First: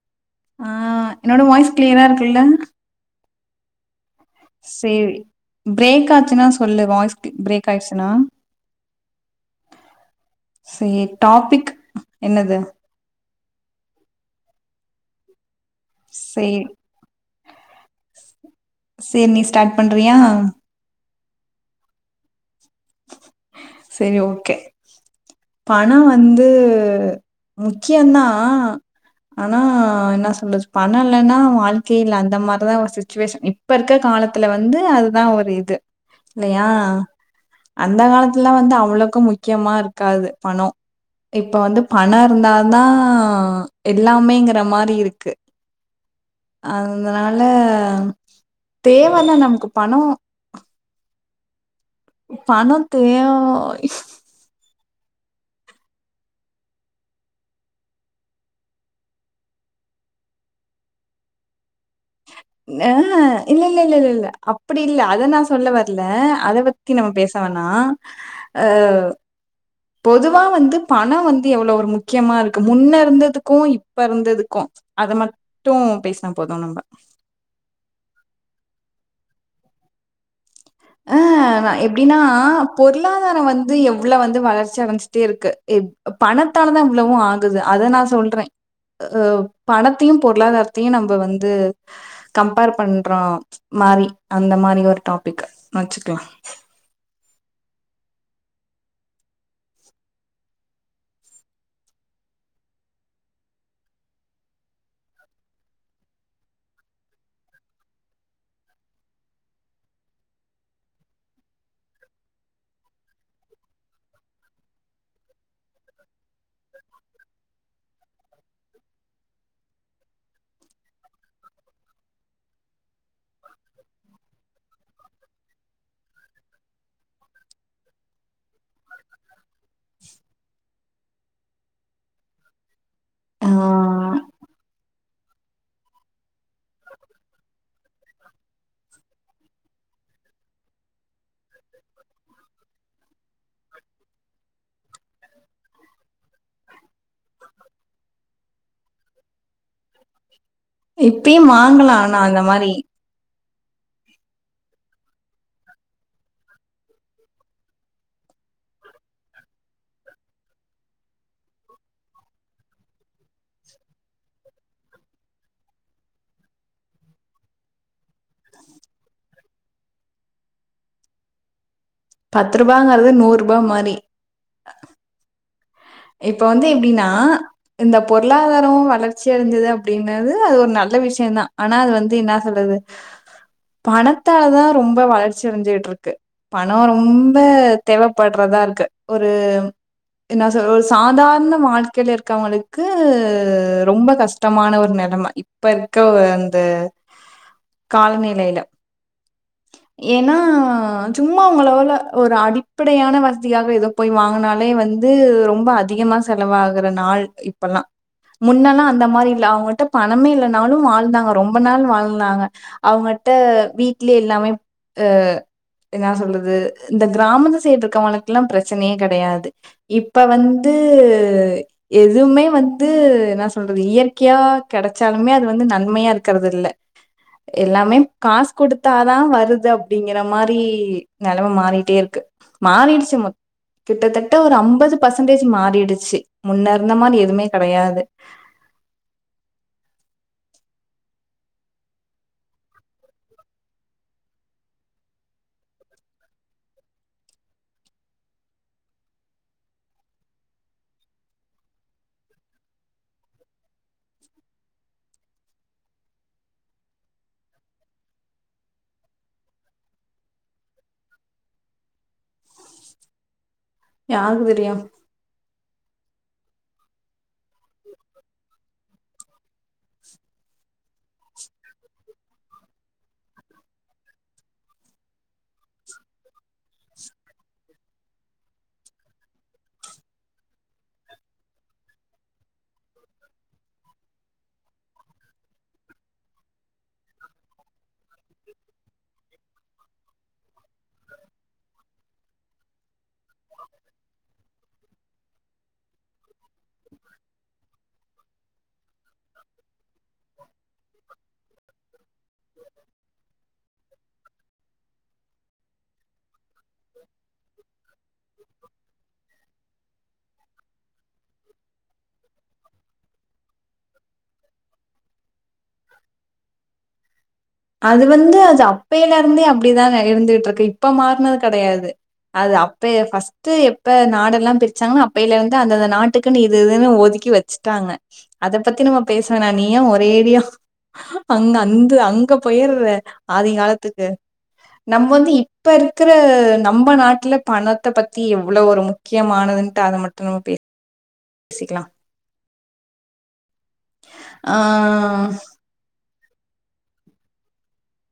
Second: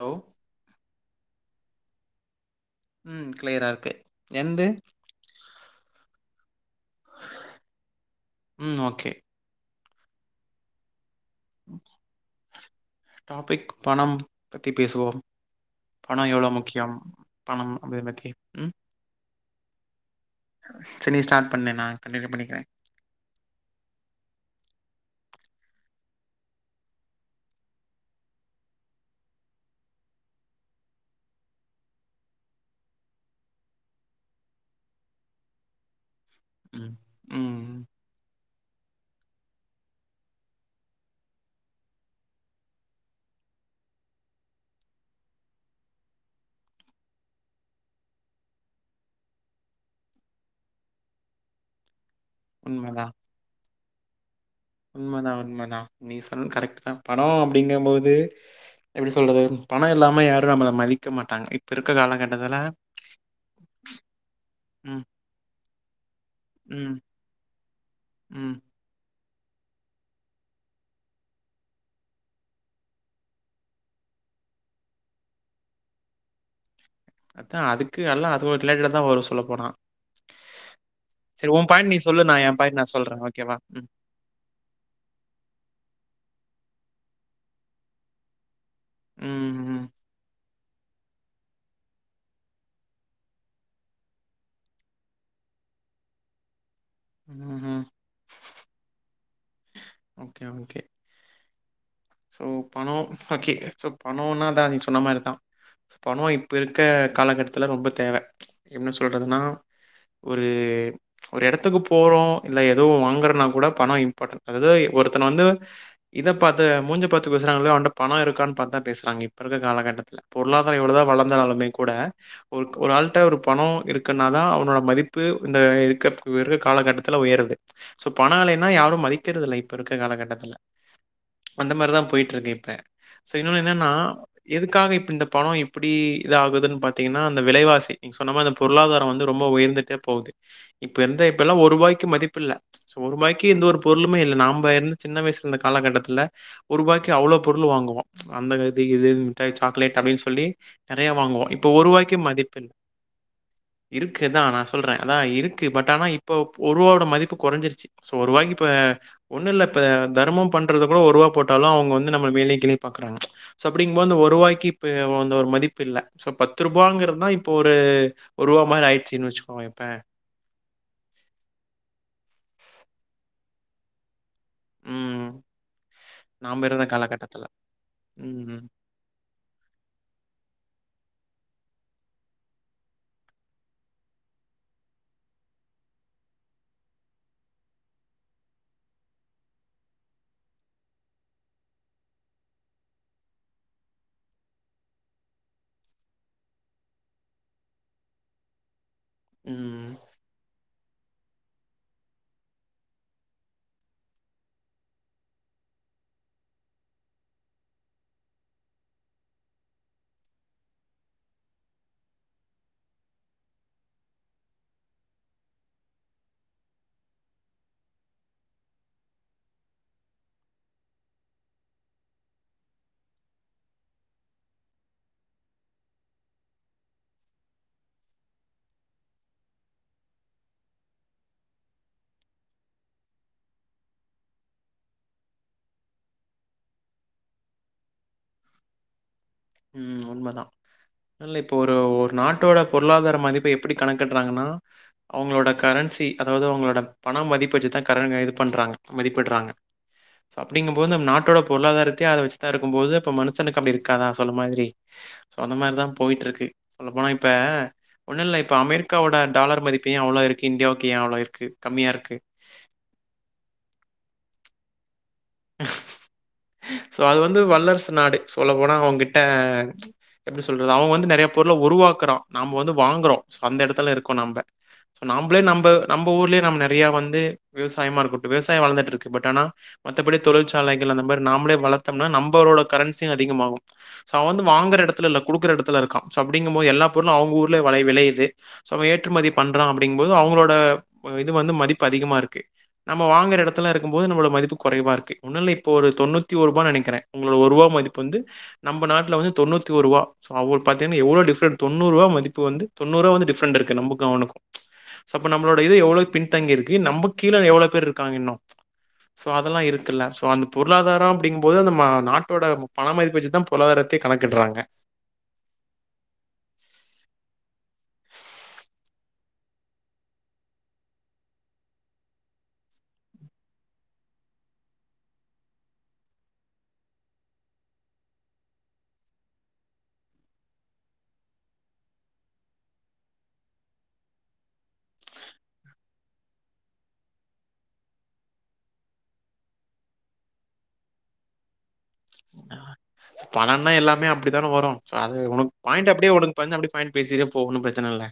Hello ஆ என்னோட voice கிளியரா இருக்குலால ம் கிளியரா இருக்கு எந்து சேரி பிரேக் ஆச்சுன்னா சொல்லு வாய்ஸ் பிரேக் ஆய்டுச்சுனா ம் ஓகே சேரி டாபிக் என்னது டாபிக் பணம் பத்தி பேசுவோம் பண எவ்வளவு சேரி முக்கியம் பணம் அப்பே பத்தி [unintelligible] சேரி நீ ஸ்டார்ட் பண்றியா செ நீ ஸ்டார்ட் பண்னு நான் கண்டின்யூ பண்ணிக்கிறேன் செரி ஓகே பணம் வந்து முக்கியம் தான் ஆனா என்ன சொல்ல பணம் இல்லேனா வாழ்க்கையே இல்லே அந்த மாதிரிதான் ஒரு சிச்சுவேஷன் இப்ப இருக்கற காலத்துல வந்து அதுதான் ஒரு இது இல்லையா ம் ம் அந்த காலத்துல வந்து அவ் அவ்வளவுக்கு முக்கியமா இருக்காது பணம் இப்ப வந்து பணம் இருந்தாதான் எல்லாமேங்கிற மாதிரி இருக்கு அதனால தேவை தான் நமக்கு பணம் பணம் தேவோய் உண்மைதான் உண்மைதான் நீங்க சொல்றது கரெக்ட் தான் பணோம் அப்டிங்கும் போது எப்டி சொல்றது பணம் இல்லாம யாரும் நம்ல மதிக்க மாட்டாங்க இப்ப இருக்கற காலகட்டத் ஏஹ இல்ல இல்ல இல்ல இல் இல்ல அப்டி இல்லே ம் அத நா சொல்ல வர் இல்லே அத பத்தி ம் நம்ம பேச வேணா ம் அ பொதுவா வந்து பணம் வந்து எவ்வளவு ஒரு முக்கியமா இருக்குது முன்னே இருந்ததுக்கும் இப்ப இருந்ததுக்கும் அத மட்டும் பேசுனாபோதும் நம்ப அதா அதுக்கு எல்லா அது ஒரு ரிலேட்டடா தா வரு சொல்ல போனா சரி உன் அஹ் பாயிண்ட் நீ எப்டீனா சொல்லு நா என் பாயிண்ட் நா சொல்றே பொருளாதாரொ ஓகேவா வந்து ம் எவ்வளவு வந்து வளர்ச்சி அடைஞச்சுட்டே இருக்கு ப் பண பத்தால தா இவ்ளவு ஆகுது அத நா சொல்றே அஹ் ம் ம் பணத்தையு பொருளாதார த்தியு நம்ப வந்து கம்பேர் பண்ற மாரி அந்த மாரி ஒரு டாபிக் வச்சுக்கலா உம் ஓகே ஓகே சோ பணொ பக்கி சோ பணோணாகா நீ சொன்ன மாரிதா பணோ இப்ப இருக்க காலகட்டத்துல ரொம்ப தேவ என்ன சொல்றதுன்னா ஒரு ஒரு எடத்துக்கு போறோ இல்ல ஏதுவு வாங்கறனா கூட பணொ இம்பார்டன்ட் அதாது ஒருத்தன வந்து இத பாத்து மூஞ்ச பாத்து பேசுறாங்களோ இல்லையோ அவன்ட்ட பண இருக்கான்னு பாத்துதா பேசுறாங்க இப்ப இருக்கற காலகட்டத்துல பொருளாதாரொ எவ்வளவுதா வளந்தாலுமே கூட ஒருக் ஒரு ஆள்ட்ட ஒரு பணோ இருக்குன்னாதா அவனோட மதிப்பு இந்த இருக்கிறதுக்கு வெறு காலகட்டத்துல உயருது சோ பணோ இல்லேன்னா யாரு மதிக்கிறதில்ல இப்ப இருக்கிற காலகட்டத்துல அந்த மாரிதா போயிட்ருக்கு இப்ப சோ ஆ இன்னோன்னு என்னன்னா எதுக்காக இப் இந்த பணோ இப்டி இது ஆகுதுன்னு பாத்தீங்னா அந்த விலைவாசி நீங் சொன்ன மாரிதா பொருளாதாரோ வந்து ரொம்ப உயர்ந்துட்டே போகுது இப்ப இந்த இப்பெல்லா ஒரு ரூபாய்க்கு மதிப்பில்ல சோ ஒரு ரூபாய்க்கு எந்த ஒரு பொருளுமே இல்ல நாம்ப இருந்த சின்ன வயசுல இருந்த காலகட்டத்துல ஒருபாய்க்கு அவ்ளோ பொருள் வாங்குவோ அந்த இது இது மிட்டாய் சாக்லேட் அப்டின்னு சொல்லி நெறைய இப்பயு வாங்குவோம். இப்ப வாங்கலா ஆனா அந்த மாரி இருக்குதா நா சொல்றே அதா இருக்கு பட் ஆனா இப்ப ஒருவாவோட மதிப்பு கொறைஞ்சிருச்சு சோ ஒருவாய்கு இப்ப ஒண்ணு இல்ல இப்ப தர்மம் பண்றத கூட ஒருவா போட் டாலு அவங்க வந்து நம்ம மேலேயு கீழயு பாக்குறாங்க சோ அப்படிங்போ அந்த ஒருவாய்க்கு இந்த ஒரு மதிப்பு இல்ல சோ பத்து ரூபாங்கறதுதா இப்போ ஒரு ஒருவா மாரி ஆயிருச்சுன்னு வெச்சுக்கோங்க இப்ப பத்து ரூபாங்கறது நூற்ருபா மாரி உம் இப்ப வந்து எப்டின்னா இந்த ம். பொருளாதாரோ வளர்ச்சி அடைஞ்சது அப்டினது அது ஒரு நல்ல விஷ யந்தா ஆனா அது வந்து இன்னா சொல்றது பணத்தாலதா ரொம்ப வளர்ச்சி அடைஞ்சிட்டு இருக்கு பணொ ரொம்ப தேவைப்படுறதா இருக்கு ஒரு என்னாஸ் ஒரு சாதாரண வாழ்க்கைல இருக்கவங்களுக்கு ரொம்ப கஷ்டமான ஒரு நெலம இப்ப இருக்க அந்த காலநிலைல ம். ஏன்னா சும்மா உங்களவுல ஒரு அடிப்படையான வசதியாக எதோ போய் வாங்குனாலே வந்து ரொம்ப அதிகமா செலவாகற நாள் இப்பல்லா முன்னெல்லா அந்த மாரி இல்ல அவங்கட்ட பணமே இல்லனாலு வாழ்ந்தாங்க ரொம்ப நாள் வாழ்ந்தாங்க அவங்கட்ட வீட்லயே எல்லாமே ஹ என்னா சொல்றது இந்த கிராமத்து சைடு இருக்கவங்களுக்கெல்லா பிரச்சனையே கெடையாது இப் இப்ப வந்து எதுவுமே வந்து என்னா சொல்றது இயற்கையா கெடைச்சாலுமே அது வந்து நன்மையா இருக்கிறதில்ல எல்லாமே காசு குடுத்தாதா வருது அப்படிங்கிற மாரி நெலம மாறிட்டே இருக்கு மாறீருச்சு மொ கிட்டத்தட்ட ஒரு ஐம்பது பர்சன்டேஜ் மாறிடுச்சு முன்னேருந்த மாரி எதுவுமே கெடையாது உம் உண்மைதா இல்ல இப்ப ஒரு ஒரு நாட்டோட பொருளாதார மதிப்ப எப்படி கணக்கிடுறாங்கன்னா அவங்ளோட கரன்சி அதாவது அவங்ளோட பணம் மதிப்ப வெச்சுதா கரங்க இது பண்றாங்க மதிப்பிடுறாங்க அப்படிங்கு போது நம் நாட்டோட பொருளாதாரத்தையே அத வெச்சுதா இருக்கு போது இப்ப மனுஷனுக்கு அப்படி இருக்காதா சொன்ன மாதிரி சோ அந்த மாரிதா போயிட்ருக்கு சொல்ல போனா இப்ப ஒண்ணு இல்ல இப்ப அமெரிக்காவோட டாலர் மதிப்பு ஏ அவ்ளோ இருக்கு இந்தியாவுக்கு ஏ அவ்ளோ இருக்கு கம்மியா இருக்கு யார்க்கு தெரியு சோ அது வந்து வல்லரசு நாடு சொல்ல போனா அவுங்கிட்ட எப்படி சொல்றது அவுங்க வந்து நறையா பொருள உருவாக்குறா நாம வந்து வாங்குறோ அந்த எடத்துல இருக்கோ நாம்ப சோ நாம்பளே நம்ப நம்ப ஊர்லயே நம்ம நறைய வந்து விவசாயமா இருக்கட்டு விவசாயொ வளர்ந்துட்டு இருக்கு பட் ஆனா மத்தபடி தொழிற்சாலைகள் அந்த இ தமாரி நாம்ளே வளத்தம்னா நம்பளோட கரன்சியு அதிகமாகோ அவ வந்து வாங்கற எடத்துலல்ல குடுக்கற எடத்துல இருக்கா சோ அப்படிங்கும் போது எல்லா பொருளு அவங்க ஊர்ல வெளையுது ஏற்றுமதி பண்றா அப்படிங்கும் போது அவுங்களோட இது வந்து மதிப்பு அதிகமா இருக்கு நாம வாங்குற எடத்துல இருக்கும் போது நம்மளோட மதிப்பு கொறைவா இருக்கு ஒன்னுல்ல இப் ஒரு தொண்ணூத்தி ஒருபான்னு நெனைக்கறே உங்களோட ஒர்ருவா மதிப்பு வந்து நம்ப நாட் ட்ல வந்து தொண்ணூத்தி ஓருவா சோ அவுளுக் பாத்தீங்கன்னா எவ்ளோ டிஃபரென்ட் தொண்ணூருவா மதிப்பு வந்து தொண்ணூர்வா டிஃபரண்ட் இருக்கு நம்புக்கு அவனுக்கோ சோ அப்ப நம்ளோட இது எவ்ளோ பின் தங்கி இருக்கு நம்பக் கீழ எவ்வளவு பேர் இருக்காங்க இன்னு சோ அதெல்லா இருக் ல்லாம் சோ அந் பொருளாதாரோ அப்டிங்கும்போது அந்த நாட்டோட பண மதிப்பச்சுதா பொருளாதாரத்த கணக்கிடுறாங்க அது வந்து அது அப்பையில இருந்தே அப்டிதா இருந்துகிட்டு இருக்கு இப்ப மாற்னது கெடையாது அது அப்ப ஃபர்ஸ்ட் எப்ப நாடு எல்லா பிரிச்சாங்கன்னா அப்பையில இருந்து அந்தந்த நாட்டுக்குன்னு இது இதுன்னு ஒதுக்கி வெச்சுட்டாங்க அதை பத்தி நம்ம பேச வேணா நீ ஏன் ஒரேடியா அங்க அந்து அங்க போயிருற ஆதி காலத்துக்கு நம்ம வந்து இப்ப இருக்கிற நம்ம நாட்டுல பணத்தை பத்தி எவ்வளவு ஒரு முக்கியமானதுன்ட்டு அத மட்டு நம்ம பே சிக்கலா பணம்ன்னா எல்லாமே அப்படித்தானே ஆ வரும் அது உனக்கு பாயிண்ட் அப்படியே விடு கொஞ்சோ இப்ப வந்து அப்படி பாயிண்ட் பேசிட்டு போகும் பிரச்சன இல்ல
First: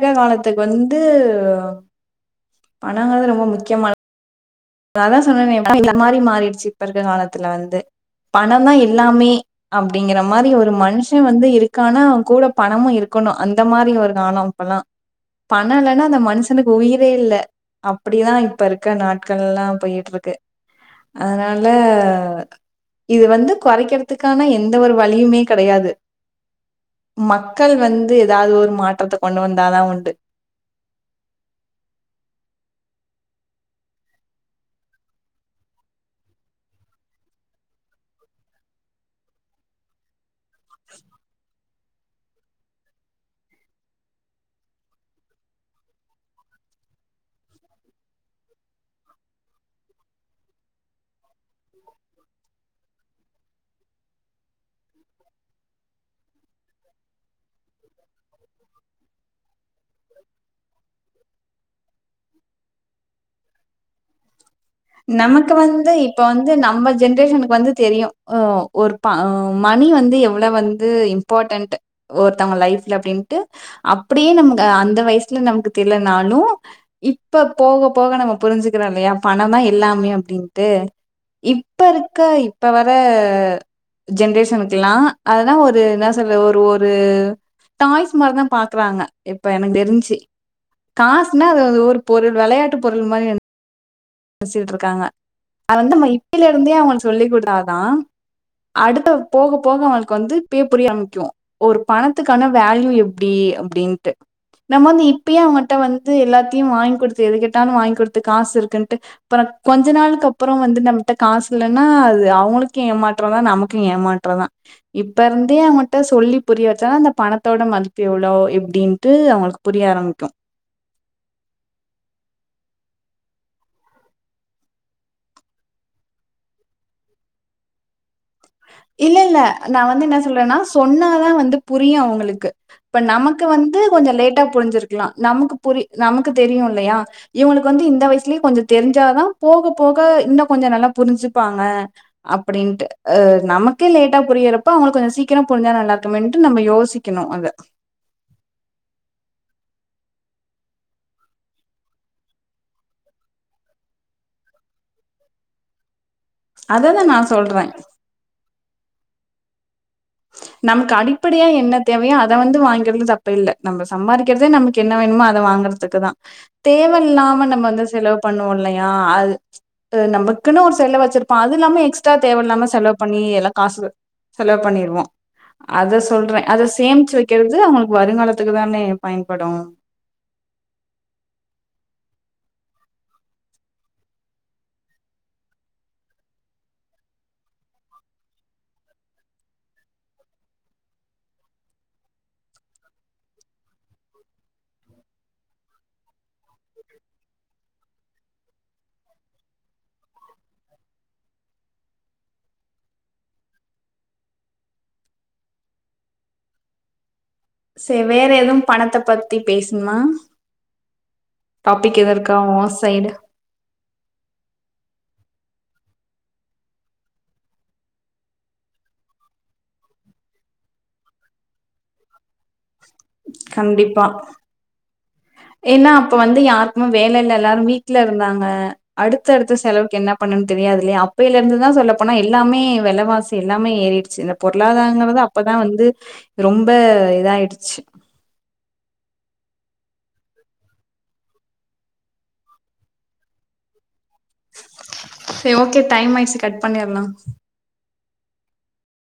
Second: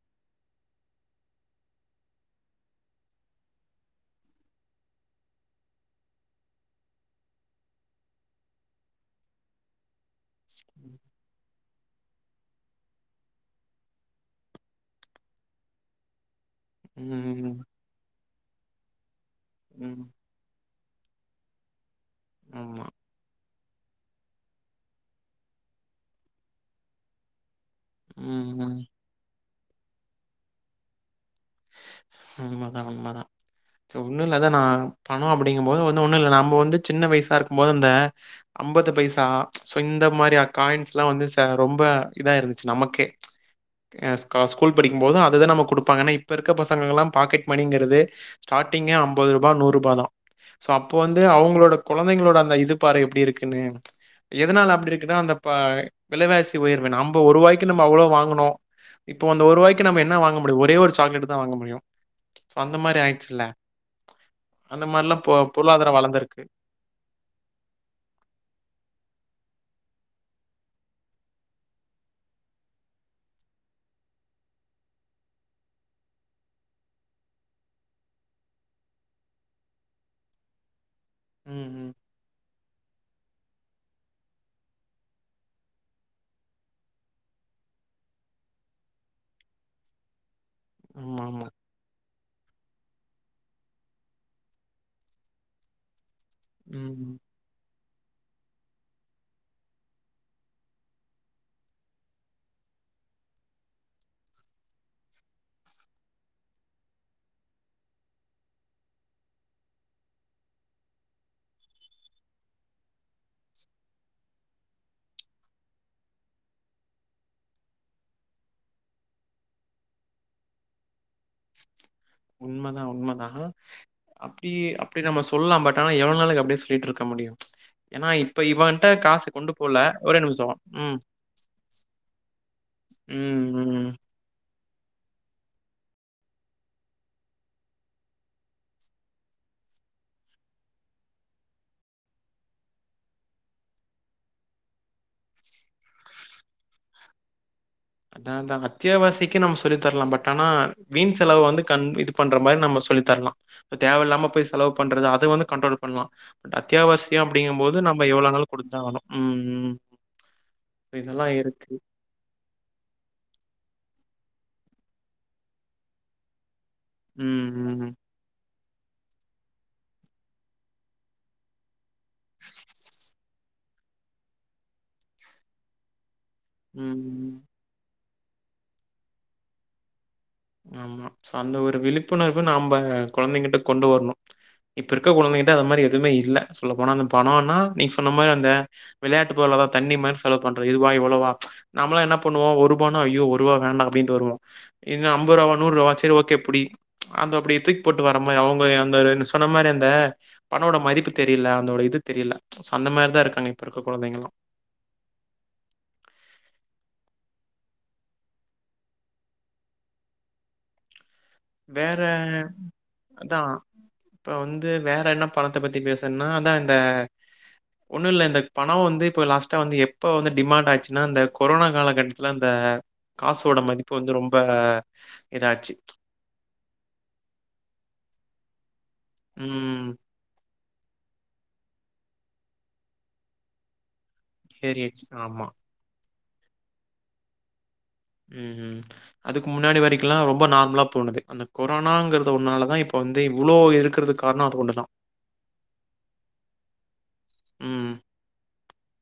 பழைய காலத்துக்கு வந்து பணங்க தா ரொம்ப முக்கியமா அதா சொன்னே மாதிரி மாறிடுச்சு இப்ப இருக்க காலத்துல வந்து பணம் தான் எல்லாமே அப்படிங்கற மாதிரி ஒரு மனுஷன் வந்து இருக்கு க்கான கூட பணமும் இருக்கணோ அந்த மாரி ஒரு காலம் இப்பல்லா பணம் இல்ன்னா அந்த மனுஷன் க்கு உயிரே இல்ல ம். அப்பிடிதா இப்ப இருக்க நாட் கள்லா ம். போயிட்டு இருக்கு அதனால ஆமா. இது வந்து கொறைக்கிறதுக்கான எந்த ஒரு வழியுமே கெடையாது மக்கள் வந்து ம். ஏதாவது ஒரு ம். மாற்றத்த கொண்டு வந்தாதா உண்டு உண்மதா உண்மதா ஒன்னோ இல்லதா நா பணோ அப்டிங்கும்போது வந்து ஒண்ணோ இல்ல நம்ம வந்து சின்ன வயசா இருக்கும் போது அந்த அம்பது பைசா இந்த மாரியா காயின்ஸ் எல்லா வந்து ச ரொம்ப இதா இருந்துச்சு நமக்கே ஸ்கூல் படிக்கும் போது அதுதா நமக்கு குடுப்பாங்க ஏன்னா இப்ப இருக்குற பசங்கங்கள்ல்லா பாக்கெட் மணிங்கிறது ஸ்டார்டிங்கே அம்பதுருபா நூறுபாதா சோ அப்போ வந்து அவுங்களோட கொழந்தைங்களோட அந்த இது பாரே எப்டி இருக்குன்னு எதனால அப்டி இருக்குனா அந்த ப வெலைவாசி ஒயர்வு நம்ப ஒருவாய்கு நம்ப அவ்ளோ வாங்கணோ இப்ப அந்த ஒருரூபாய்க்கு என்ன நாம வாங்க முடியோ ஒரே ஒரு சாக்லேட்டு தா வாங்கமுடியோ சோ அந்த மாரி ஆயிடுச்சுல நமக்கு வந்து இப்ப வந்து நம்ம ஜென்ரேஷனுக்கு வந்து தெரியோ உ ஒரு பா உ ம ணி வந்து எவ்ளவு வந்து இம்பார்ட் ஒருத்தவங்க லைஃப்ல அப்டீண்டு அப்டியே நம்ப ஆ அந்த வயசுல நமக்கு தெரினாலோ இப்ப போக போக நம்ம புரிஞ்சுக்கிறோ இல்லா பணம் தா எல்லாமே அப்படின்ட்டு ம், இப்ப ம். இருக்க இப்ப வர ஜென்ரேஷனுக்குலா அதுதா ஒரு என்ன சொல்ற ஒரு ஒரு டாய்ஸ் மாரிதா பாக்குறாங்க இப்ப எனக்கு தெரிஞ்சு ஆமாமா. காசுன்னா அது வந்து ஒரு பொருள் வெளையாட்டு பொருள் மாரி நென ச்சிட்டு இருக்காங்க அது வந்து நம்ம இப் பயலிருந்தே அவுங்குளுக்கு ம். சொல்லி் குடுத்தாதா அடுத்த போக போக அவுங்களுக்கு வந்து இப்பயே புரிய ஆம்பிக்கோ ஒரு பணத்துக்கான வேல்யூ எப்டி அப்டின்ட்டு நம்ம வந்து இப்பயே அவுங்ககிட்ட வந்து எல்லாத்தையு வாங்கி் குடுத்து எதுக்கெட்டால வாங்கி் குடுத்து காசு இருக்குன் ட்டு அப்புறோ கொஞ்ச நாளுக்கப்புறோ வந்து நம்முள்ட்ட காசு இல்லன்னா அது அவுங்களுக்கே ஏமாற்றோதா நமக்கு ஏமாற்றோதா இப்ப இருந்தே அவுங்குள்ட்ட சொல்லி புரிய வெச்சாலா அந்த பணத்தோட மதிப்பு எவ்ளோ எப்படின்ட்டு அவுங்குளுக்கு புரிய ஆரம்பிக்கோ உண்மதா உண்மதா அப்டி அப்டி நம்ம சொல்லலா பட் ஆனா எவ்வளவு நாளுக்கு அப்டியே சொல்லிட்டு இருக்க முடியோ ஏனா இப் இல்ல இல்ல நா வந்து என்ன நிமிஷம். சொல்றேன்னா ம். சொன்னாதா வந்து புரியு அவுங்களுக்கு இப்ப நமக்கு ம். வந்து ம். கொஞ்சோ லேட்டா புரிஞ்சிருக்கலா நமக்கு புரிய நமக்கு தெரியு இல்லையா இவுங்களுக்கு வந்து இந்த வயசுலேயே கொஞ்ச தெரிஞ்சாதா போக போக இன்னு கொஞ்ச நல்லா புரிஞ்சுப்பாங்க அப்படின்ட்டு ஆ நமக்கே லேட்டா புரியறப்போ அவுங்களுக் கொஞ்சோ சீக்கிர புரிஞ்சா நல்லா இருக்கு மேன்ட்டு நம்ம யோசிக்கணு அத அதா தா அத்தியாவசிக்கு நம்ம சொல்லித்தரலா பட் ஆனா வீண் செலவு வந்து கண் இது பண்ற மாரி நம்ம சொல்லித்தரலா தேவையில்லாம போய் செலவு பண்றது அத வந்து கண்ட்ரோல் பண்ணலா அத தான் அத்தியாவாசிய நான் அப்படிங்கும் சொல்றேன். போது நம்ம எவ்ளோ நாலு குடுத்தா ஆகனு ம் நமக்கு இதெல்லாம் அடிப்படையா இருக்கு. என்ன தேவையோ அத வந்து வாங்கி கிறது தப்போ இல்ல நம்ம சம்பாரிக்கிறதே நமக்கு என்ன வேணுமோ அத வாங்குறதுக்கு தா தேவ இல்லாம நம்ம ம். வந்து ம். செலவு பண்ணுவோ இல்ல யா அது நம்மக்குன்னு ஒரு செலவு வச்சிருப்போ அதுல்லாம எக்ஸ் ட்றா தேவ இல்லாம செலவு பண்ணி எல்லா காசு செலவு பண்ணிருவோ அத சொல்றே அத சேமிச்சு ம். வைக்கிறது அவுங்க வருங்காலத்துக்கு தானே பயன்படும் ஆமா அந்த ஒரு விழிப்புணர்வு நாம்ப கொழந்தைங்ககிட்ட கொண்டு வருனு இப்பருக்க கொழந்தைகிட்ட அது மாரி எதுமே இல்ல சொல்ல போனா அந்த பணம்னா நீங்க சொன்ன மாரி அந்த விளயாட்டு பொருலதா தண்ணி மாரி செலவு பண்ற இதுவா இவ்ளவா நம்மளா என்ன பண்ணுவோ ஒருபானா ஐயோ ஒருவா வேண்டா அப்டின்ட்டு வருவோ இத் ஐம்பரூவாவா நூறுவாவா செரி ஓகே புடி அந்த அப்டி தூக்கி போட்டு வர மாரி அவுங்க அந்த சொன்ன மாரி அந்த பணோட மதிப்பு தெரியில அந்தோட இது தெரியில அந்த மாரி தா இருக்காங்க இப்ப இருக்க கொழந்தைங்கெல்லா சே வேற எதுவு பணத்த பத்தி பேசுனுமா வேற அதா இப்ப வந்து வேற என்ன பணத்த பத்தி பேசன்னா அதா இந்த ஒண்ணுல்ல இந்த பணோ வந்து இப்ப லாஸ்டா வந்து இப்ப வந்து டிமாண்ட் ஆயிச்சுன்னா இந்த கொரோனா காலகட்டத்துல அந்த காசோட மதிப்பு வந்து ரொம்ப இதாச்சு ஏனா அப்ப வந்து யாருக்மும் வேல இல்ல எல்லாரு வீட்டுல இருந்தாங்க அடுத்த அடுத்த ம் செலவுக்கு என்ன பண்ணன் தெரியாது இல்லையா அப்பையிலருந்து தா சொல்லப் போனா எல்லாமே வெல வாசி எல்லாமே ஏறிட் சின்ன ஏறியாச்சு பொருளாதாரங்கறத ஆமாம் அப்பதா வந்து ரொம்ப இதாயிடுச்சு ம் ம் அதுக்கு முன்னாடி வரைக்குல்லா ரொம்ப நார்மலா போனது அந்த கொரோனாங்கிறது ஒன்னாலதா இப்ப வந்து இவ்ளோ இருக்கிறதுக்கு காரணம் அது ஒன்று தான் செரி ஓகே டைம் ஆயிச்சு கட் பண்ணிரலா ம்